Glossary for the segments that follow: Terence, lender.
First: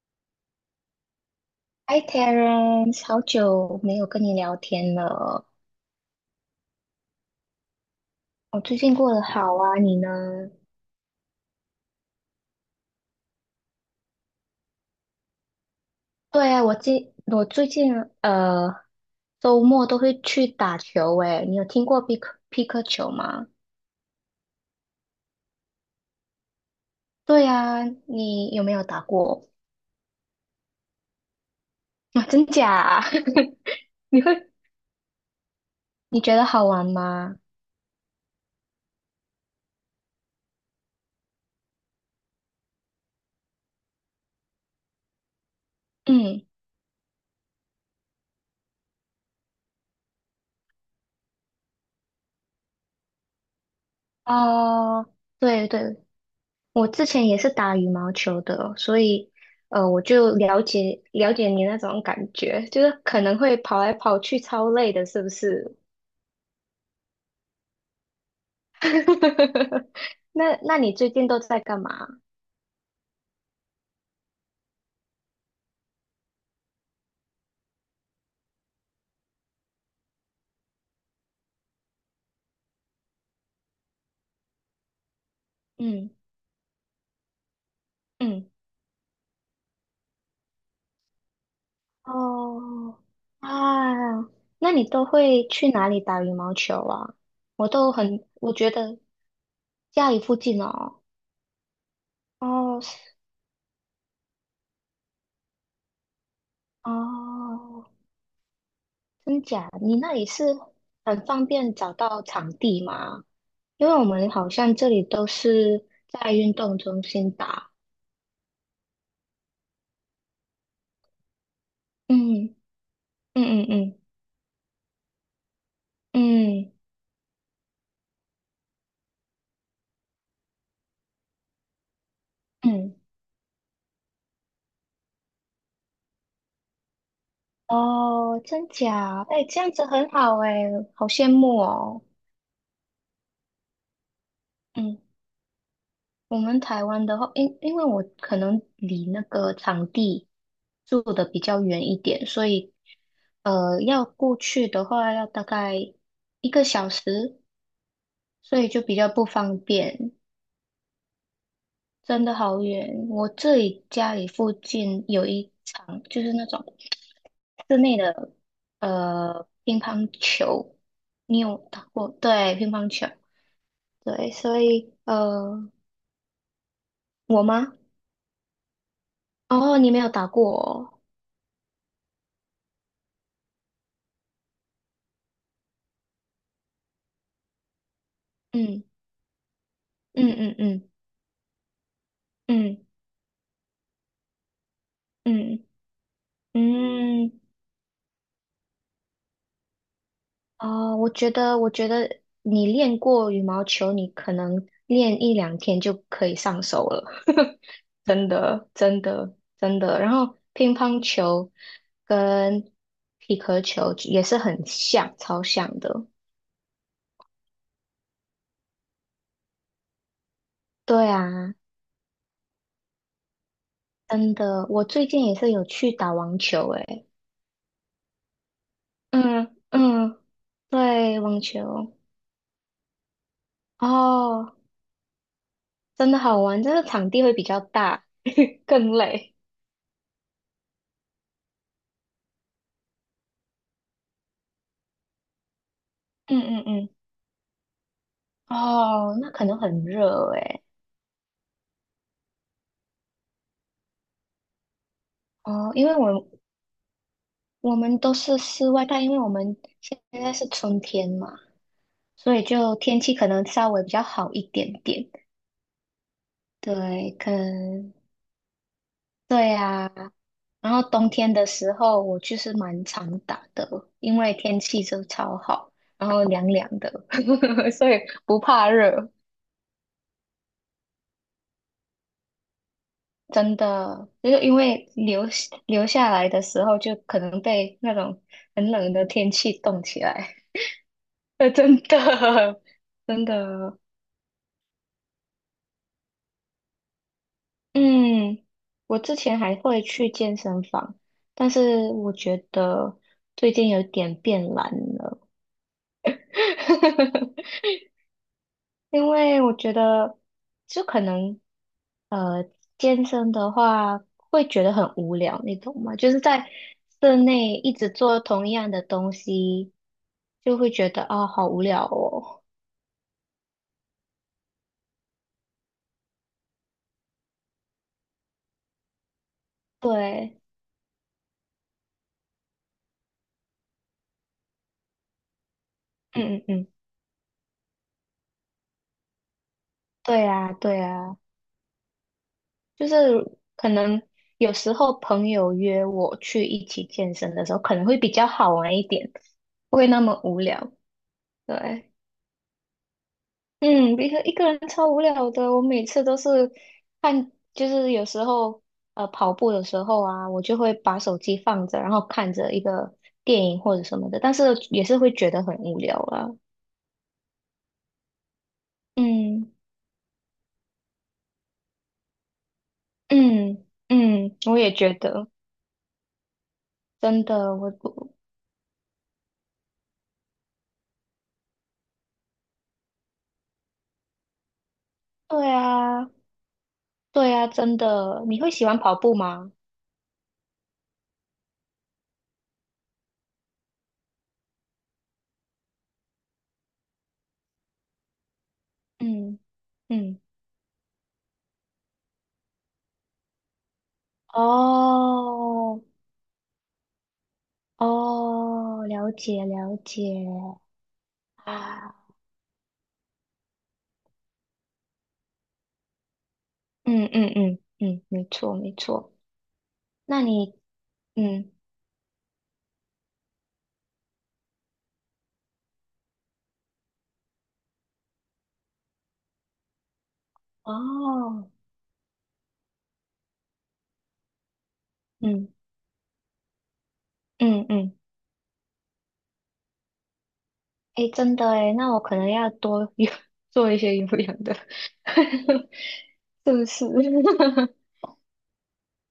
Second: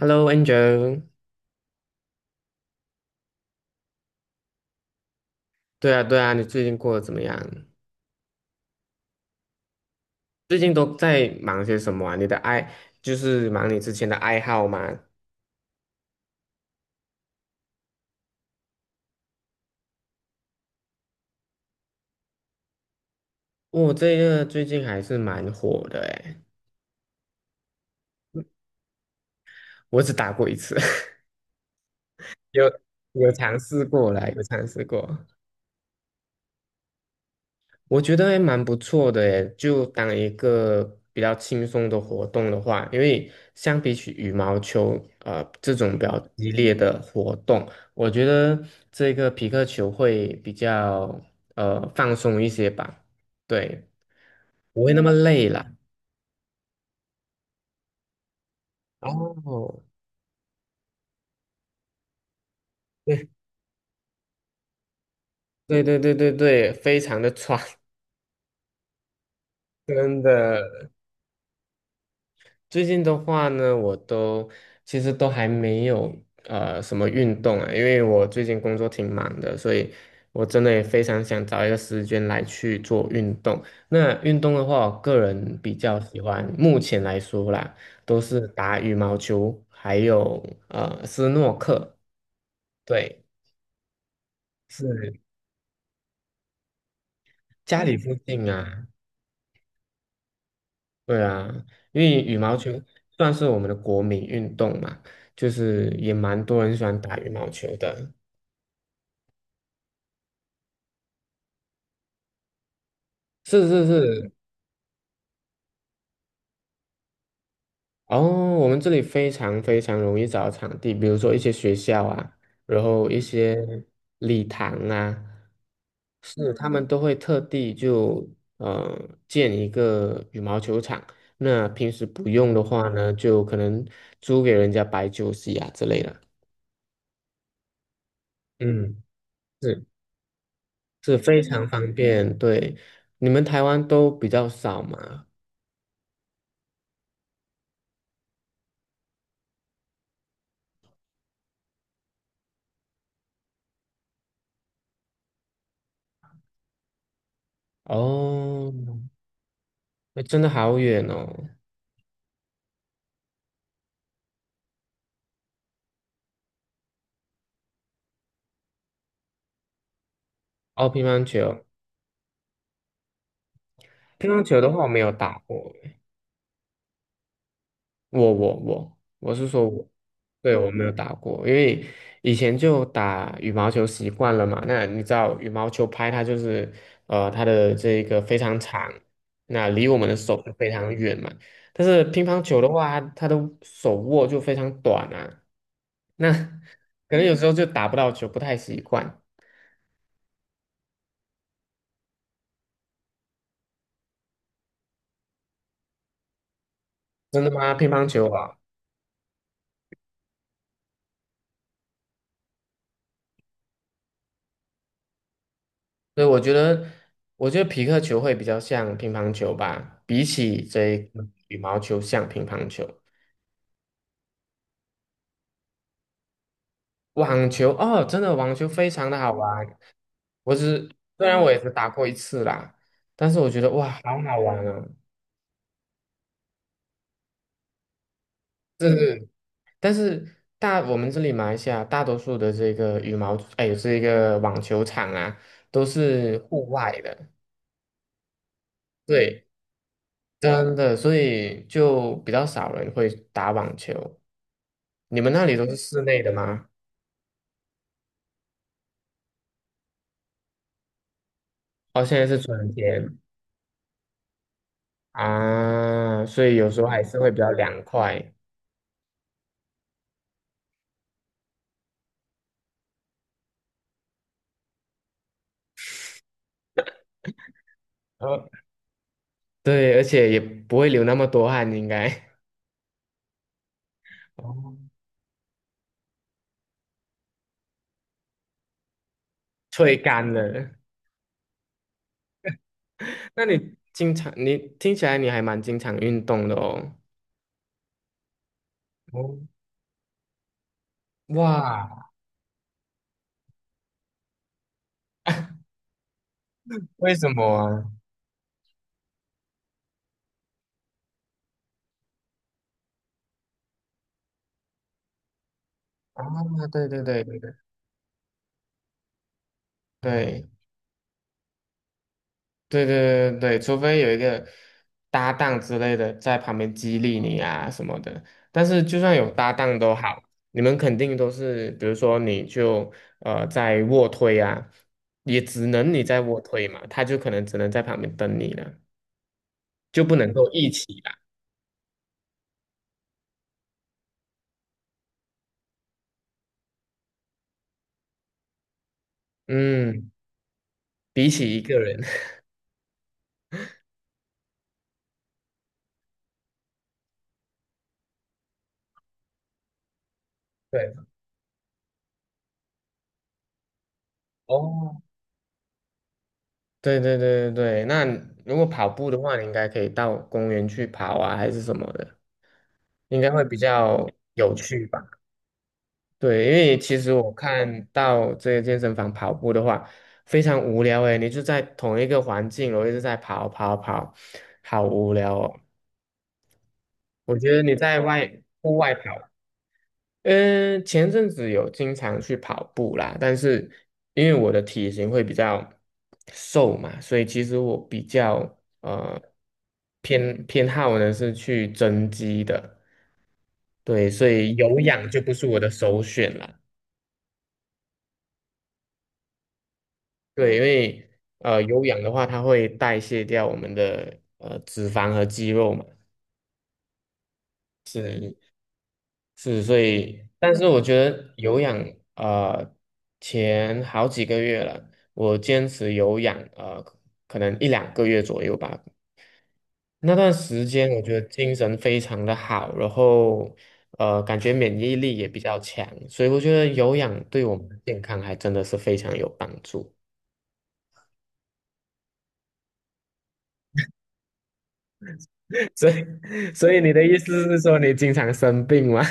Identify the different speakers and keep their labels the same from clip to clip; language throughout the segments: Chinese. Speaker 1: Hello，Angel。
Speaker 2: 嗨，Terence，好久没有跟你聊天了。
Speaker 1: 对啊，对啊，你最近过得怎么样？
Speaker 2: 我最近过得好啊，你呢？
Speaker 1: 最近都在忙些什么啊？你的爱就是忙你之前的爱好吗？
Speaker 2: 对啊，我最近呃周末都会去打球诶，你有听过匹克球吗？
Speaker 1: 这个最近还是蛮火的诶。
Speaker 2: 对啊，你有没有打过？
Speaker 1: 我只打过一次。
Speaker 2: 啊，真
Speaker 1: 有
Speaker 2: 假啊？
Speaker 1: 有尝试 过
Speaker 2: 你
Speaker 1: 啦，有
Speaker 2: 会
Speaker 1: 尝试过。
Speaker 2: 你觉得好玩吗？
Speaker 1: 我觉得还蛮不错的诶，就当一个比较轻松的活动的话，因为相比起羽毛球，这种比较
Speaker 2: 嗯，
Speaker 1: 激烈的活动，我觉得这个皮克球会比较放松一些吧。对，不会那
Speaker 2: 哦、
Speaker 1: 么累
Speaker 2: 对
Speaker 1: 啦。
Speaker 2: 对我之前也是打羽毛球的，所以
Speaker 1: 哦，
Speaker 2: 我就了解了解你那种感觉，就是可能会跑来跑去，超累的，是不是？
Speaker 1: 对对对对对对，非常的喘。真
Speaker 2: 那
Speaker 1: 的。
Speaker 2: 你最近都在干嘛？
Speaker 1: 最近的话呢，其实还没有什么运动啊，因为我最近工作挺忙的，所以我真的也非常想找一个时间来去做运动。那运动的话，我个人比较
Speaker 2: 嗯
Speaker 1: 喜欢，目前来说啦，都是
Speaker 2: 嗯，
Speaker 1: 打羽毛球，还有斯诺克。
Speaker 2: 哦
Speaker 1: 对，
Speaker 2: 啊，那你都
Speaker 1: 是
Speaker 2: 会去哪里打羽毛球啊？我
Speaker 1: 家
Speaker 2: 都
Speaker 1: 里附嗯
Speaker 2: 很，
Speaker 1: 近
Speaker 2: 我觉
Speaker 1: 啊。
Speaker 2: 得家里附近哦，
Speaker 1: 对啊，因为羽毛球
Speaker 2: 哦是
Speaker 1: 算是我们的国民运动嘛，就是也蛮多人喜欢打羽毛球
Speaker 2: 哦，
Speaker 1: 的。
Speaker 2: 真假？你那里是很方便找到场地吗？
Speaker 1: 是是
Speaker 2: 因为我们
Speaker 1: 是。
Speaker 2: 好像这里都是在运动中心打，
Speaker 1: 哦，我们这里非常非常容易找到场地，比如说一些学校啊，
Speaker 2: 嗯
Speaker 1: 然后一
Speaker 2: 嗯嗯
Speaker 1: 些
Speaker 2: 嗯
Speaker 1: 礼堂啊，是他
Speaker 2: 嗯
Speaker 1: 们都会特地就呃建一个羽毛球场。那平时不用的话
Speaker 2: 嗯，
Speaker 1: 呢，就可能租给人家摆酒席啊之类的。
Speaker 2: 哦，真
Speaker 1: 嗯，
Speaker 2: 假？哎，这样子
Speaker 1: 是，
Speaker 2: 很好哎，好
Speaker 1: 是
Speaker 2: 羡
Speaker 1: 非
Speaker 2: 慕
Speaker 1: 常方
Speaker 2: 哦。
Speaker 1: 便。对，你们台湾都比较少
Speaker 2: 嗯，
Speaker 1: 嘛？
Speaker 2: 我们台湾的话，因为我可能离那个场地住的比较远一点，所以要过去的话要大概一个小时，所以
Speaker 1: 哦，
Speaker 2: 就比较不方便。
Speaker 1: 那真的好远哦。
Speaker 2: 真的好远。我这里家里附近有一场，就是那种室内的乒乓球，
Speaker 1: 哦，乒乓
Speaker 2: 你有
Speaker 1: 球。
Speaker 2: 打过？对，乒乓球，
Speaker 1: 乒
Speaker 2: 对，
Speaker 1: 乓
Speaker 2: 所
Speaker 1: 球的话，我
Speaker 2: 以
Speaker 1: 没有打过。
Speaker 2: 我吗？
Speaker 1: 我是说
Speaker 2: 哦，
Speaker 1: 我。
Speaker 2: 你没有打过
Speaker 1: 对，我没有
Speaker 2: 哦
Speaker 1: 打过，因为以前就打羽毛球习惯了嘛。那你知道羽毛球拍它就是它的这个非常
Speaker 2: 嗯
Speaker 1: 长，那离我们的
Speaker 2: 嗯
Speaker 1: 手就
Speaker 2: 嗯
Speaker 1: 非
Speaker 2: 嗯
Speaker 1: 常远嘛。但是乒乓球的
Speaker 2: 嗯
Speaker 1: 话，它的手握就非常短啊，
Speaker 2: 嗯
Speaker 1: 那 可能有
Speaker 2: 嗯，
Speaker 1: 时候就打不到球，不太习惯。
Speaker 2: 哦，我觉得你练过羽毛球，你可能练一两天就可以上手了，
Speaker 1: 真的 吗？乒乓球
Speaker 2: 真
Speaker 1: 啊？
Speaker 2: 的，真的，真的。然后乒乓球跟皮克球也是很像，超像的。
Speaker 1: 所以我觉得，我觉得皮克球会比较像乒乓球吧，比起这
Speaker 2: 对
Speaker 1: 个
Speaker 2: 啊，
Speaker 1: 羽毛球像乒乓球。
Speaker 2: 真的，我最近也是有去打网球，诶，
Speaker 1: 网球哦，真的网球非常的好
Speaker 2: 嗯
Speaker 1: 玩。
Speaker 2: 嗯，
Speaker 1: 我只
Speaker 2: 对，
Speaker 1: 虽然
Speaker 2: 网
Speaker 1: 我也只打
Speaker 2: 球，
Speaker 1: 过一次啦，但是我觉得哇，好好
Speaker 2: 哦，
Speaker 1: 玩哦。
Speaker 2: 真的好玩，这个场地会比较大，
Speaker 1: 这
Speaker 2: 更
Speaker 1: 是，
Speaker 2: 累。
Speaker 1: 但是我们这里马来西亚大多数的这个羽毛，哎，这个网球场啊，都是
Speaker 2: 嗯嗯
Speaker 1: 户
Speaker 2: 嗯。
Speaker 1: 外的。
Speaker 2: 哦，那可
Speaker 1: 对，
Speaker 2: 能很热诶。
Speaker 1: 真的，所以就比较少人会打网球。你们那里都
Speaker 2: 哦，
Speaker 1: 是
Speaker 2: 因为
Speaker 1: 室内
Speaker 2: 我
Speaker 1: 的吗？
Speaker 2: 我们都是室外，但因为我们现在是春天嘛，
Speaker 1: 哦，现在
Speaker 2: 所
Speaker 1: 是
Speaker 2: 以
Speaker 1: 春
Speaker 2: 就天气
Speaker 1: 天
Speaker 2: 可能稍微比较好一点点。
Speaker 1: 啊，所以有时候还
Speaker 2: 对，
Speaker 1: 是会
Speaker 2: 可
Speaker 1: 比较凉
Speaker 2: 能
Speaker 1: 快。
Speaker 2: 对啊。然后冬天的时候，我就是蛮常打的，因为天气就超好，然后凉凉的，所以不
Speaker 1: 呃，
Speaker 2: 怕热。
Speaker 1: 对，而且也不会流那么多汗，应该。
Speaker 2: 真的，就 是因
Speaker 1: 哦，
Speaker 2: 为留下来的时候，就可能被那种很冷的天气冻
Speaker 1: 吹
Speaker 2: 起
Speaker 1: 干
Speaker 2: 来。
Speaker 1: 了。
Speaker 2: 呃，真的，真
Speaker 1: 那你
Speaker 2: 的，
Speaker 1: 经常，你听起来你还蛮经常运动的哦。
Speaker 2: 嗯，我之前
Speaker 1: 哦，
Speaker 2: 还会去健身房，但是
Speaker 1: 哇，
Speaker 2: 我觉得最近有点变懒了，
Speaker 1: 为什么 啊？
Speaker 2: 因为我觉得就可能，呃，健身的话会觉得很无聊，你懂吗？就是
Speaker 1: 啊，
Speaker 2: 在
Speaker 1: 对对
Speaker 2: 室
Speaker 1: 对对对
Speaker 2: 内一直做同样的东西，
Speaker 1: 对，
Speaker 2: 就会觉得啊，好无聊哦。
Speaker 1: 对对对对，除非有一个搭档之类的在旁边激励你啊什么的，但是就算有搭档都好，
Speaker 2: 对，
Speaker 1: 你们肯定都是，比如说你就在卧推啊，也只能你在
Speaker 2: 嗯
Speaker 1: 卧
Speaker 2: 嗯
Speaker 1: 推
Speaker 2: 嗯，
Speaker 1: 嘛，他就可能只能在旁边等你了，就不
Speaker 2: 对
Speaker 1: 能够
Speaker 2: 啊，
Speaker 1: 一
Speaker 2: 对
Speaker 1: 起
Speaker 2: 啊。
Speaker 1: 啦。
Speaker 2: 就是可能有时候朋友约我去一起健身的时候，可能会比较好玩一点，不会那
Speaker 1: 嗯，
Speaker 2: 么无聊。
Speaker 1: 比起一个
Speaker 2: 对，
Speaker 1: 人。
Speaker 2: 嗯，一个人超无聊的，我每次都是看，就是有时候跑步的时候啊，我就 会
Speaker 1: 对。
Speaker 2: 把手机放着，然后看着一个电影或者什么的，但是也是
Speaker 1: 哦，
Speaker 2: 会觉得很无聊啊。
Speaker 1: 对对对对对，那如果跑步的话，你应
Speaker 2: 嗯
Speaker 1: 该可以到公园去跑啊，还是什么的，应该会比
Speaker 2: 嗯
Speaker 1: 较
Speaker 2: 嗯，
Speaker 1: 有
Speaker 2: 我也
Speaker 1: 趣
Speaker 2: 觉
Speaker 1: 吧。
Speaker 2: 得，
Speaker 1: 对，因为其实
Speaker 2: 真
Speaker 1: 我
Speaker 2: 的，
Speaker 1: 看到这个健身房跑步的话，非常无聊诶，你就在同一个环境哦，我一直在跑跑跑，好无聊
Speaker 2: 对
Speaker 1: 哦。
Speaker 2: 啊，对
Speaker 1: 我
Speaker 2: 啊，
Speaker 1: 觉得你
Speaker 2: 真
Speaker 1: 在
Speaker 2: 的，你会喜
Speaker 1: 户
Speaker 2: 欢
Speaker 1: 外
Speaker 2: 跑步
Speaker 1: 跑，
Speaker 2: 吗？
Speaker 1: 前阵子有经常去跑步啦，但是因为我的体型会比较瘦嘛，所以其实我比较
Speaker 2: 嗯嗯，
Speaker 1: 偏好呢是去增肌的。对，所以有氧就不是我的
Speaker 2: 哦
Speaker 1: 首选啦。
Speaker 2: 哦，了解了解
Speaker 1: 对，因为有
Speaker 2: 啊，
Speaker 1: 氧的话，它会代谢掉我们的脂肪和肌肉嘛，
Speaker 2: 嗯嗯嗯嗯，没错没错。
Speaker 1: 是，所
Speaker 2: 那
Speaker 1: 以，但
Speaker 2: 你
Speaker 1: 是我觉得
Speaker 2: 嗯
Speaker 1: 有氧呃前好几个月了，我坚持有氧可能一两个月左右吧，那段时间我觉得
Speaker 2: 哦
Speaker 1: 精神非常的好，然后感觉免疫力也比
Speaker 2: 嗯
Speaker 1: 较强，所以我觉得有氧对我
Speaker 2: 嗯
Speaker 1: 们的
Speaker 2: 嗯，
Speaker 1: 健康还真的是非常有帮。
Speaker 2: 诶，真的诶，那我可能要多有 做一些有氧的，
Speaker 1: 所以，
Speaker 2: 是不
Speaker 1: 所以
Speaker 2: 是？
Speaker 1: 你的意思是 说你经常生病吗？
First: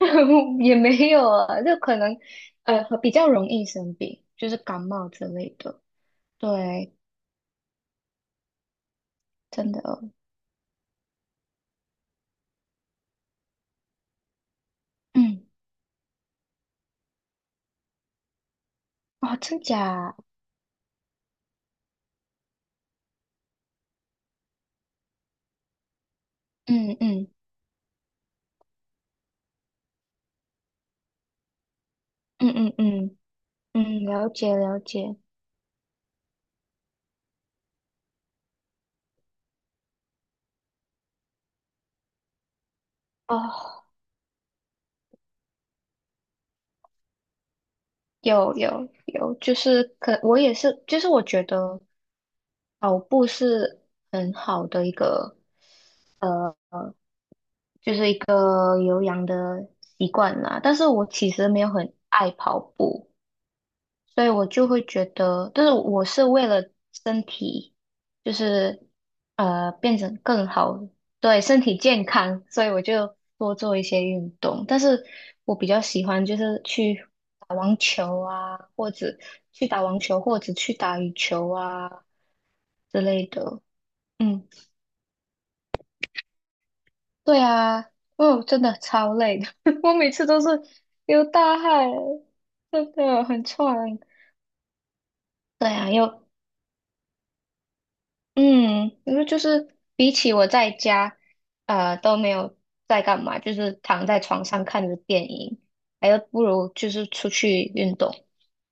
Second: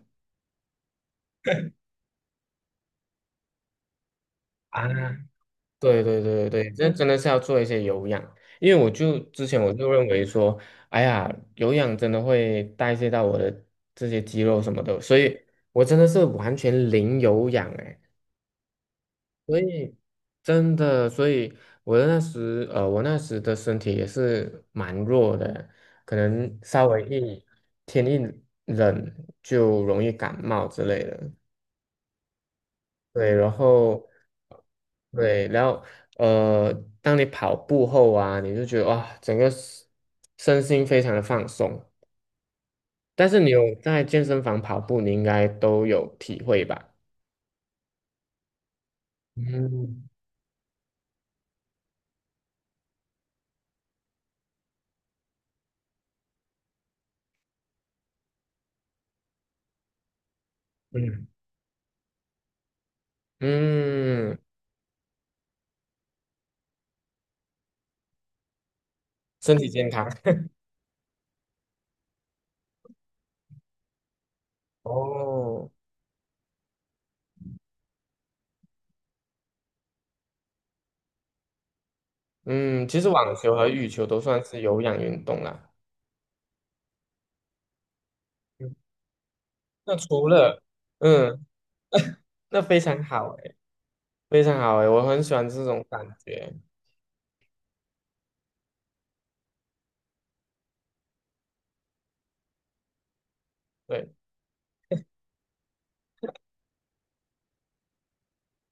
Speaker 2: 也没有啊，就可能比较容易生病，就是 感
Speaker 1: 啊，
Speaker 2: 冒之类的。
Speaker 1: 对对对对，这
Speaker 2: 对，
Speaker 1: 真的是要做一些有氧，因为之前我
Speaker 2: 真的
Speaker 1: 就认
Speaker 2: 哦，
Speaker 1: 为说，哎呀，有氧真的会代谢到我的这些肌肉什么的，所以
Speaker 2: 嗯，
Speaker 1: 我真的是完全零有氧哎，
Speaker 2: 哦，
Speaker 1: 所
Speaker 2: 真
Speaker 1: 以
Speaker 2: 假？
Speaker 1: 真的，所以我那时的身体也是蛮弱的，可能稍
Speaker 2: 嗯
Speaker 1: 微
Speaker 2: 嗯
Speaker 1: 一天一冷就容易感冒之类的。
Speaker 2: 嗯嗯嗯
Speaker 1: 对，然
Speaker 2: 嗯，
Speaker 1: 后
Speaker 2: 了解了解。
Speaker 1: 对，然后呃，当你跑步后啊，你就觉得哇，整个身心非常的放松。但是你
Speaker 2: 哦，
Speaker 1: 有在健身房跑步，你应该都有体会吧？
Speaker 2: 有有有，就是
Speaker 1: 嗯
Speaker 2: 可我也是，就是我觉得跑步是很好的一个，呃，就是一个有氧的习惯啦。但是我
Speaker 1: 嗯
Speaker 2: 其实没有很爱跑步。所以
Speaker 1: 嗯，
Speaker 2: 我就会觉得，但是我是为了身体，就是
Speaker 1: 身体健
Speaker 2: 变
Speaker 1: 康
Speaker 2: 成更好，对身体健康，所以我就多做一些运动。但是我比
Speaker 1: 哦。
Speaker 2: 较喜欢就是去打网球啊，或者去打羽球啊
Speaker 1: 嗯，其
Speaker 2: 之
Speaker 1: 实
Speaker 2: 类
Speaker 1: 网球
Speaker 2: 的。
Speaker 1: 和羽球都算
Speaker 2: 嗯，
Speaker 1: 是有氧运动啦。
Speaker 2: 对啊，哦，真的
Speaker 1: 嗯，
Speaker 2: 超累的，我
Speaker 1: 那
Speaker 2: 每次
Speaker 1: 除
Speaker 2: 都是
Speaker 1: 了，
Speaker 2: 流
Speaker 1: 嗯，
Speaker 2: 大汗，
Speaker 1: 那非
Speaker 2: 真
Speaker 1: 常
Speaker 2: 的
Speaker 1: 好
Speaker 2: 很
Speaker 1: 诶，
Speaker 2: 喘。
Speaker 1: 非常好诶，我很喜欢这
Speaker 2: 对
Speaker 1: 种
Speaker 2: 啊，
Speaker 1: 感
Speaker 2: 又。
Speaker 1: 觉。
Speaker 2: 嗯，因为就是比起我在家，都没有在干嘛，就是躺
Speaker 1: 对。
Speaker 2: 在床上看着电影，还有不如就是出去运动。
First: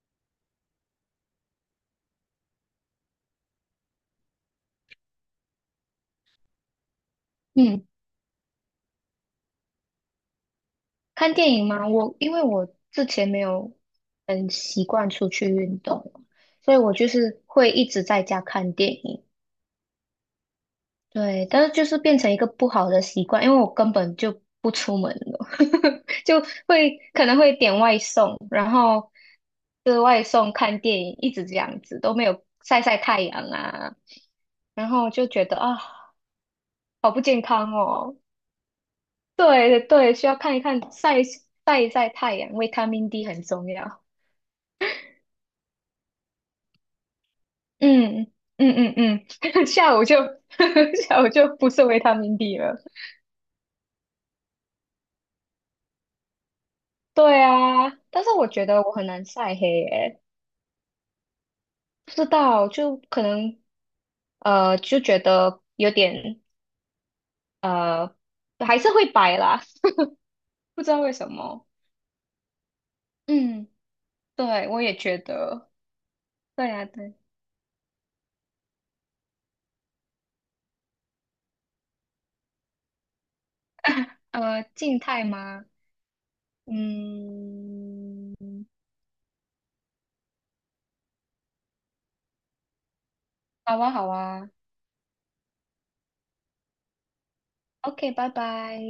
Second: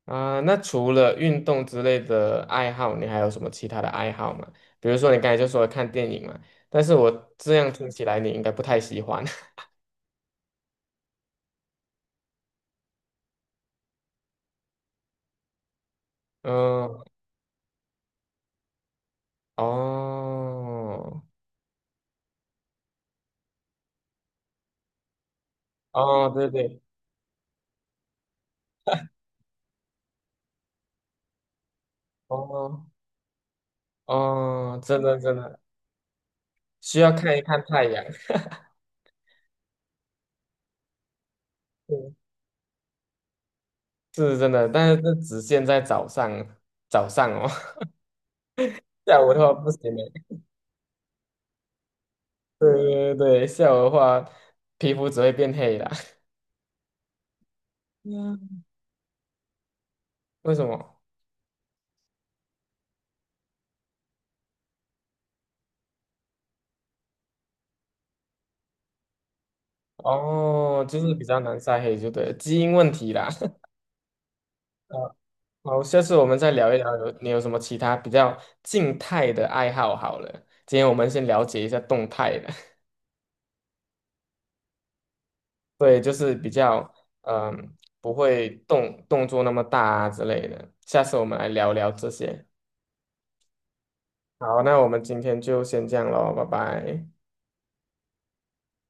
Speaker 1: 啊，那除了运动之类的爱好，你还有什么其他的爱好吗？比如说你刚才就说看电影嘛，但是我这样
Speaker 2: 嗯，
Speaker 1: 听起来你应该不太喜欢。
Speaker 2: 看电影嘛，因为我之前没有很习惯出去运动，所以我
Speaker 1: 嗯，
Speaker 2: 就是会一直在家看电影。
Speaker 1: 哦，
Speaker 2: 对，但是就是变成一个不好的习惯，因为我根本就不出门了，
Speaker 1: 哦，
Speaker 2: 就
Speaker 1: 对对，
Speaker 2: 会可能会点外送，然后吃外送、看电影，一直这样子，都没有晒
Speaker 1: 哦，
Speaker 2: 晒太阳啊，
Speaker 1: 哦，
Speaker 2: 然
Speaker 1: 真
Speaker 2: 后
Speaker 1: 的
Speaker 2: 就
Speaker 1: 真
Speaker 2: 觉得
Speaker 1: 的
Speaker 2: 啊，
Speaker 1: 需要
Speaker 2: 好不
Speaker 1: 看一
Speaker 2: 健
Speaker 1: 看
Speaker 2: 康
Speaker 1: 太阳。
Speaker 2: 哦。对对对，需要看一看晒 晒一晒
Speaker 1: 嗯，
Speaker 2: 太阳，维他命 D 很重要。
Speaker 1: 是真的，但是这只限在早上，早上哦。
Speaker 2: 嗯嗯嗯
Speaker 1: 下午的话
Speaker 2: 嗯，
Speaker 1: 不行
Speaker 2: 下
Speaker 1: 的。
Speaker 2: 午就 下午就不是维他命 D 了。
Speaker 1: 对对对，下午的话皮肤只会变黑的。
Speaker 2: 对啊，但是我
Speaker 1: 嗯，
Speaker 2: 觉得我很难晒黑诶、
Speaker 1: 为什么？
Speaker 2: 不知道，就可能就觉得有点呃还是会白啦，不
Speaker 1: 哦，
Speaker 2: 知
Speaker 1: 就
Speaker 2: 道为
Speaker 1: 是比
Speaker 2: 什
Speaker 1: 较难
Speaker 2: 么。
Speaker 1: 晒黑，就对了，基因问题啦。
Speaker 2: 嗯，对，我也
Speaker 1: 呃
Speaker 2: 觉得，
Speaker 1: 好，下次我们再
Speaker 2: 对
Speaker 1: 聊一
Speaker 2: 呀、
Speaker 1: 聊有，
Speaker 2: 对，
Speaker 1: 你有什么其他比较静态的爱好？好了，今天我们先了解一下动态的。
Speaker 2: 静态吗？
Speaker 1: 对，就是比较嗯、不
Speaker 2: 嗯，
Speaker 1: 会动动作那么大啊之类的。下次我们来聊聊这些。
Speaker 2: 好啊，好啊
Speaker 1: 好，那我们今天就先这样喽，拜拜。
Speaker 2: ，OK，拜拜。